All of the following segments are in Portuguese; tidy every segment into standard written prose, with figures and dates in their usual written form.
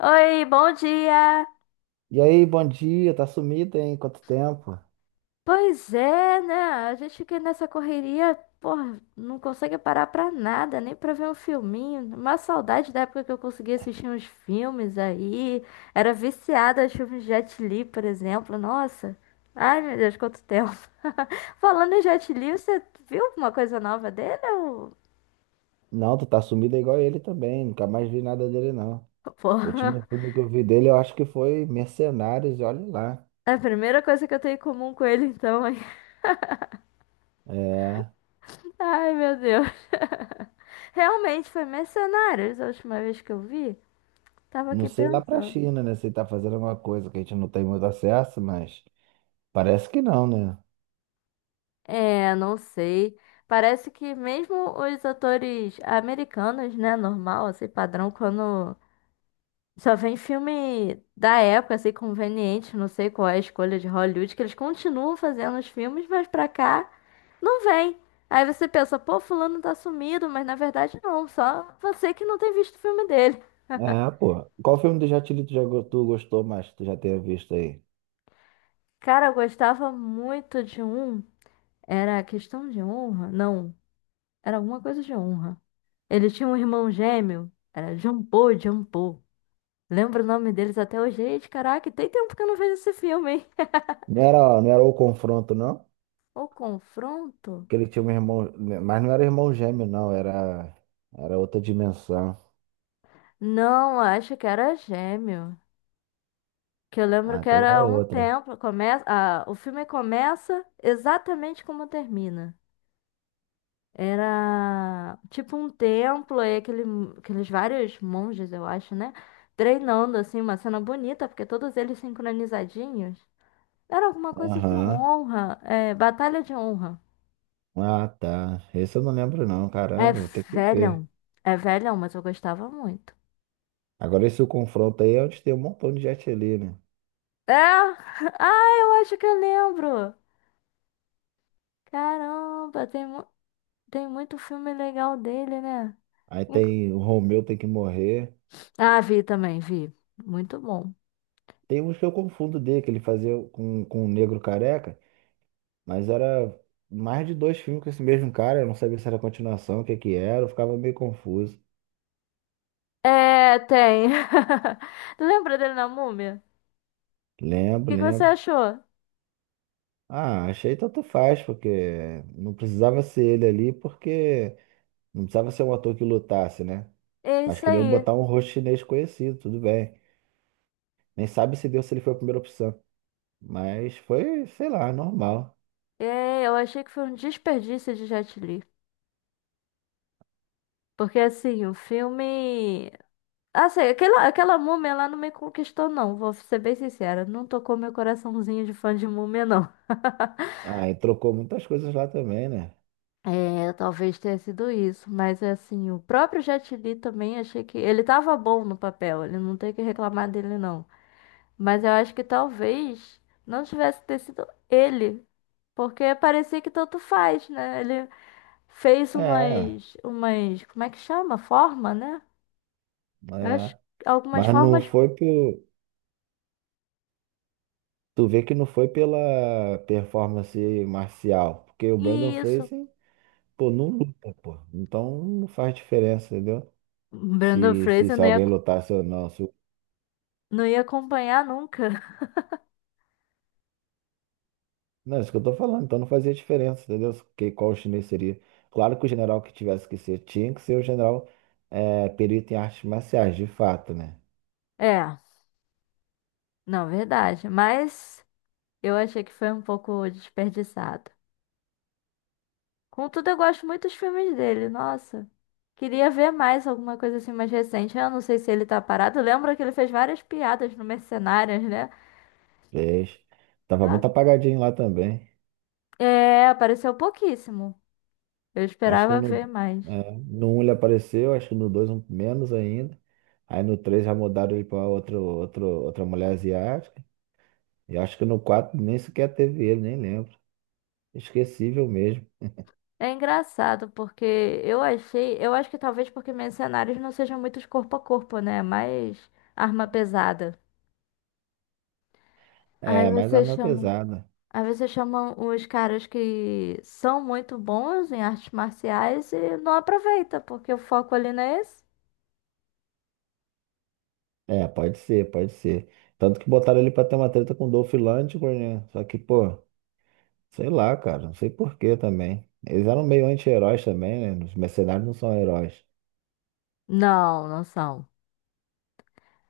Oi, bom dia! E aí, bom dia, tá sumido, hein? Quanto tempo? Pois é, né? A gente fica nessa correria, porra, não consegue parar pra nada, nem pra ver um filminho. Uma saudade da época que eu conseguia assistir uns filmes aí. Era viciada aos filmes de Jet Li, por exemplo. Nossa! Ai, meu Deus, quanto tempo! Falando em Jet Li, você viu alguma coisa nova dele? Ou... Não, tu tá sumido igual ele também, nunca mais vi nada dele, não. O último Porra! filme que eu vi dele, eu acho que foi Mercenários, e olha lá. É a primeira coisa que eu tenho em comum com ele, então. É, Ai, meu Deus! Realmente foi Mercenários a última vez que eu vi. Tava não aqui sei lá pra pensando. China, né, se ele tá fazendo alguma coisa que a gente não tem muito acesso, mas parece que não, né? É, não sei. Parece que mesmo os atores americanos, né, normal, assim, padrão, quando só vem filme da época, assim, conveniente, não sei qual é a escolha de Hollywood, que eles continuam fazendo os filmes, mas pra cá não vem. Aí você pensa, pô, fulano tá sumido, mas na verdade não, só você que não tem visto o filme dele. É, pô. Qual filme do Jet Li tu gostou mais, que tu já tenha visto aí? Cara, eu gostava muito de um, era Questão de Honra? Não. Era alguma coisa de honra. Ele tinha um irmão gêmeo. Era Jampô, Jampô. Lembro o nome deles até hoje. Gente, caraca, tem tempo que eu não vejo esse filme, hein? Não era O Confronto, não? O confronto? Que ele tinha um irmão, mas não era irmão gêmeo, não, era outra dimensão. Não, acho que era gêmeo. Que eu lembro Ah, que então é era um outra. templo. Começa, ah, o filme começa exatamente como termina. Era tipo um templo e aquele, aqueles vários monges, eu acho, né? Treinando, assim, uma cena bonita, porque todos eles sincronizadinhos. Era alguma coisa de Aham. honra. É, Batalha de Honra. Ah, tá. Esse eu não lembro não, É caramba, vou ter que ver. velhão. É velhão, mas eu gostava muito. Agora esse confronto aí é onde tem um montão de gente ali, né? É! Ah, eu acho que eu lembro. Caramba, tem, tem muito filme legal dele, né? Aí Inclu- tem o Romeu tem que morrer. Ah, vi também, vi. Muito bom. Tem uns que eu confundo dele, que ele fazia com o Negro Careca, mas era mais de dois filmes com esse mesmo cara, eu não sabia se era continuação, o que que era, eu ficava meio confuso. É, tem. Lembra dele na Múmia? O Lembro, que que você lembro. achou? Ah, achei tanto faz, porque não precisava ser ele ali, porque não precisava ser um ator que lutasse, né? É Mas isso queriam aí. botar um rosto chinês conhecido, tudo bem. Nem sabe se deu se ele foi a primeira opção. Mas foi, sei lá, normal. É, eu achei que foi um desperdício de Jet Li. Porque, assim, o filme. Assim, aquela múmia lá não me conquistou, não. Vou ser bem sincera. Não tocou meu coraçãozinho de fã de múmia, não. Ah, e trocou muitas coisas lá também, né? É, talvez tenha sido isso. Mas, assim, o próprio Jet Li também achei que. Ele tava bom no papel. Ele não tem que reclamar dele, não. Mas eu acho que talvez não tivesse ter sido ele. Porque parecia que tanto faz, né? Ele fez É, umas. Umas. Como é que chama? Forma, né? Eu acho. é. Que Algumas Mas não formas. foi por. Tu vê que não foi pela performance marcial. Porque o Brandon Isso. Fraser, pô, não luta, pô. Então não faz diferença, entendeu? Brandon Se, se, Fraser se não ia. alguém lutasse ou não. Se, o- Não ia acompanhar nunca. Não, é isso que eu tô falando. Então não fazia diferença, entendeu? Que, qual chinês seria. Claro que o general que tivesse que ser tinha que ser o general é, perito em artes marciais, de fato, né? É, não, verdade. Mas eu achei que foi um pouco desperdiçado. Contudo, eu gosto muito dos filmes dele. Nossa, queria ver mais alguma coisa assim mais recente. Eu não sei se ele tá parado. Lembra que ele fez várias piadas no Mercenários, né? Fez. Tava Ah, muito apagadinho lá também. é, apareceu pouquíssimo. Eu Acho que esperava no, ver mais. é, no um ele apareceu, acho que no 2 um, menos ainda. Aí no 3 já mudaram ele pra outro, outra mulher asiática. E acho que no 4 nem sequer teve ele, nem lembro. Esquecível mesmo. É engraçado porque eu achei, eu acho que talvez porque Mercenários não sejam muitos corpo a corpo, né? Mais arma pesada. Aí É, mais você arma é chama. pesada. Aí você chama os caras que são muito bons em artes marciais e não aproveita, porque o foco ali não é esse. É, pode ser, pode ser. Tanto que botaram ele pra ter uma treta com o Dolph Lundgren, né? Só que, pô, sei lá, cara, não sei por quê também. Eles eram meio anti-heróis também, né? Os mercenários não são heróis. Não, não são.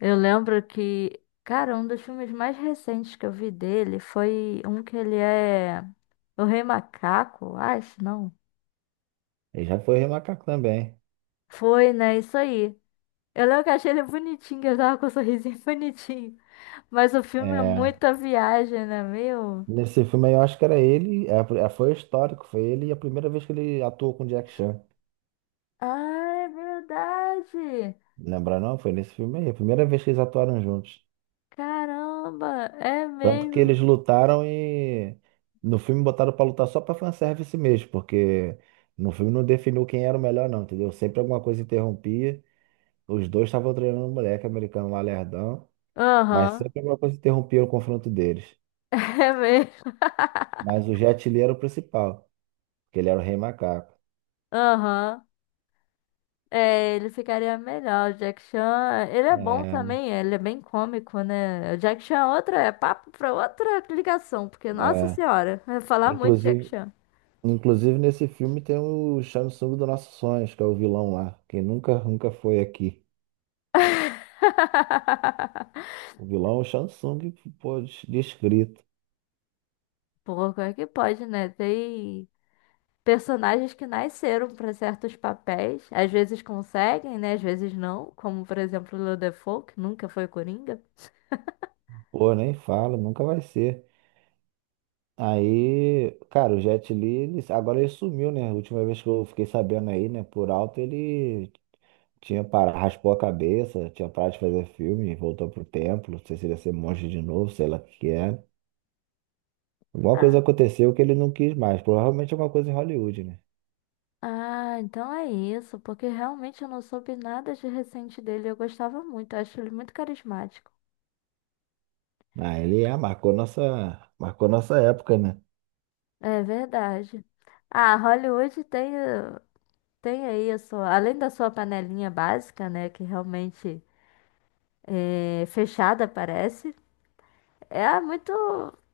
Eu lembro que, cara, um dos filmes mais recentes que eu vi dele foi um que ele é o Rei Macaco, acho, não. Ele já foi remacaco também. Foi, né? Isso aí. Eu lembro que eu achei ele bonitinho, que ele tava com um sorrisinho bonitinho. Mas o filme é É, muita viagem, né, meu? nesse filme aí eu acho que era ele, é, foi histórico, foi ele e a primeira vez que ele atuou com Jack Chan. Ah, é verdade! Lembra não? Foi nesse filme aí, a primeira vez que eles atuaram juntos. Caramba, é Tanto que mesmo. eles lutaram e no filme botaram pra lutar só pra fanservice mesmo, porque no filme não definiu quem era o melhor não, entendeu? Sempre alguma coisa interrompia. Os dois estavam treinando um moleque americano lá lerdão, mas Aham, sempre alguma coisa interrompia o confronto deles. é mesmo. Mas o Jet Li era o principal, porque ele era o Rei Macaco. Aham. É, ele ficaria melhor. O Jack Chan, ele é bom É, também, ele é bem cômico, né? O Jack Chan é outra, é papo pra outra ligação, porque, nossa é. senhora, vai falar muito de Jack Inclusive Chan. Inclusive, nesse filme tem o Samsung dos Nossos Sonhos, que é o vilão lá, que nunca, nunca foi aqui. O vilão é o Samsung, pô, descrito. Pô, como é que pode, né? Tem personagens que nasceram pra certos papéis, às vezes conseguem, né? Às vezes não, como por exemplo o Willem Dafoe, que nunca foi Coringa. Pô, nem fala, nunca vai ser. Aí, cara, o Jet Li, agora ele sumiu, né? A última vez que eu fiquei sabendo aí, né, por alto, ele tinha parado, raspou a cabeça, tinha parado de fazer filme, voltou pro templo, não sei se ele ia ser monge de novo, sei lá o que que era. Alguma coisa Ah, aconteceu que ele não quis mais, provavelmente é uma coisa em Hollywood, né? ah, então é isso, porque realmente eu não soube nada de recente dele. Eu gostava muito, eu acho ele muito carismático. Ah, marcou nossa época, né? É verdade. Ah, Hollywood tem, tem aí a sua, além da sua panelinha básica, né, que realmente é fechada, parece, é muito,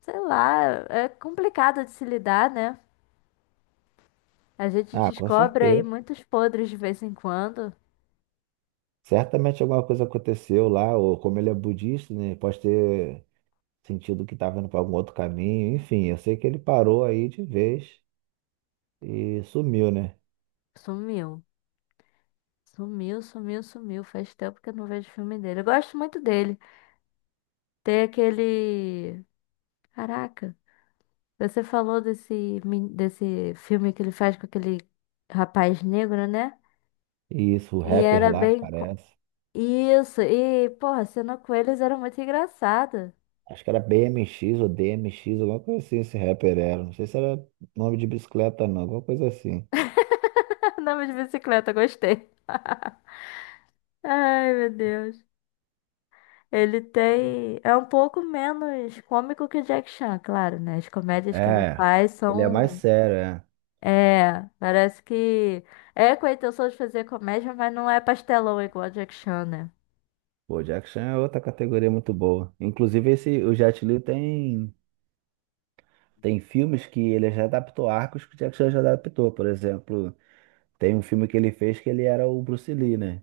sei lá, é complicado de se lidar, né? A gente Ah, com descobre aí certeza. muitos podres de vez em quando. Certamente alguma coisa aconteceu lá, ou como ele é budista, né? Pode ter sentido que estava indo para algum outro caminho. Enfim, eu sei que ele parou aí de vez e sumiu, né? Sumiu. Sumiu, sumiu, sumiu. Faz tempo que eu não vejo filme dele. Eu gosto muito dele. Tem aquele. Caraca, você falou desse, desse filme que ele faz com aquele rapaz negro, né? E isso, o E rapper era lá, bem. Parece. Isso, e, porra, a cena com eles era muito engraçada. Acho que era BMX ou DMX, alguma coisa assim, esse rapper era. Não sei se era nome de bicicleta, não, alguma coisa assim. Andava de bicicleta, gostei. Ai, meu Deus. Ele tem. É um pouco menos cômico que o Jack Chan, claro, né? As comédias que ele É, faz ele é mais são. sério, é. É, parece que. É com a intenção de fazer comédia, mas não é pastelão igual o Jack Chan, né? Pô, o Jack Chan é outra categoria muito boa. Inclusive, esse, o Jet Li tem. Tem filmes que ele já adaptou arcos que o Jack Chan já adaptou. Por exemplo, tem um filme que ele fez que ele era o Bruce Lee, né?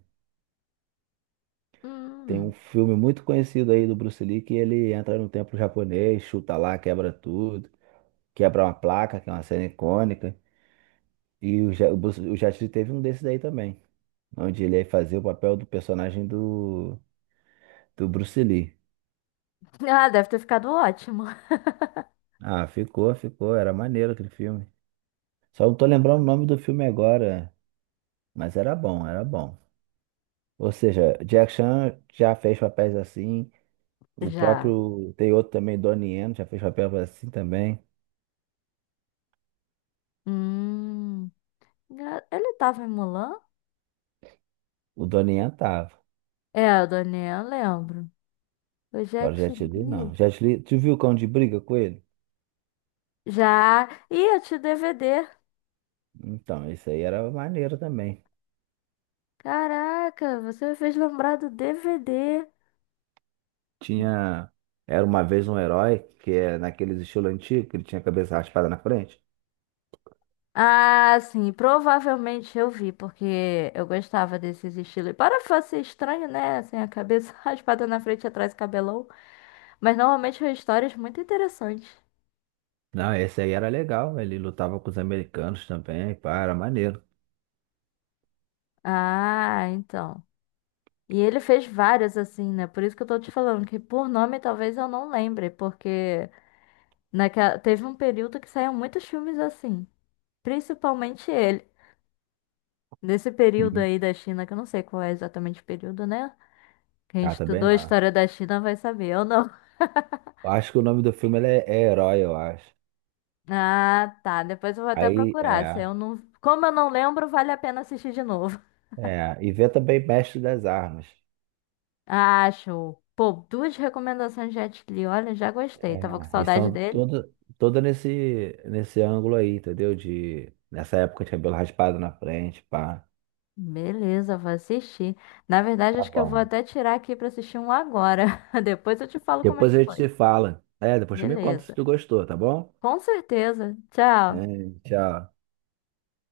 Tem um Hum. filme muito conhecido aí do Bruce Lee que ele entra no templo japonês, chuta lá, quebra tudo, quebra uma placa, que é uma cena icônica. E o, Ja- o, Bruce- o Jet Li teve um desses aí também, onde ele fazia o papel do personagem do Bruce Lee. Ah, deve ter ficado ótimo. Ah, ficou, ficou. Era maneiro aquele filme. Só não tô lembrando o nome do filme agora, mas era bom, era bom. Ou seja, Jack Chan já fez papéis assim. O Já. próprio. Tem outro também, Donnie Yen, já fez papel assim também. Hum. Ah, ele tava em Mulan? O Donnie Yen tava. É, a Daniel, eu lembro. Eu já Agora o te Jet Li não. li. Jet Li, tu viu o Cão de Briga com ele? Já. Ih, eu te DVD. Então, isso aí era maneiro também. Caraca, você me fez lembrar do DVD. Tinha. Era uma vez um herói, que é naqueles estilo antigo, que ele tinha a cabeça raspada na frente. Ah, sim, provavelmente eu vi, porque eu gostava desses estilos. E para fazer estranho, né? Assim, a cabeça raspada na frente e atrás, cabelão. Mas normalmente são histórias muito interessantes. Não, esse aí era legal. Ele lutava com os americanos também. Pá, era maneiro. Ah, então. E ele fez várias assim, né? Por isso que eu tô te falando que por nome talvez eu não lembre, porque naquela... teve um período que saíram muitos filmes assim, principalmente ele. Nesse período Uhum. aí da China, que eu não sei qual é exatamente o período, né? Quem Ah, também estudou a não. história da China vai saber, eu não. Eu acho que o nome do filme ele é, é Herói, eu acho. Ah, tá. Depois eu vou até Aí, procurar. Se é. eu não... Como eu não lembro, vale a pena assistir de novo. É, e vê também Mestre das Armas. Ah, show. Pô, duas recomendações de Jet Li. Olha, já gostei. Tava com É, E saudade são dele. toda, toda nesse ângulo aí, entendeu? De, nessa época de cabelo raspado na frente, pá. Beleza, vou assistir. Na verdade, Tá acho que eu vou bom. até tirar aqui pra assistir um agora. Depois eu te falo como é Depois que a gente foi. se fala. É, depois tu me conta se Beleza. tu gostou, tá bom? Com certeza. É, Tchau. tchau.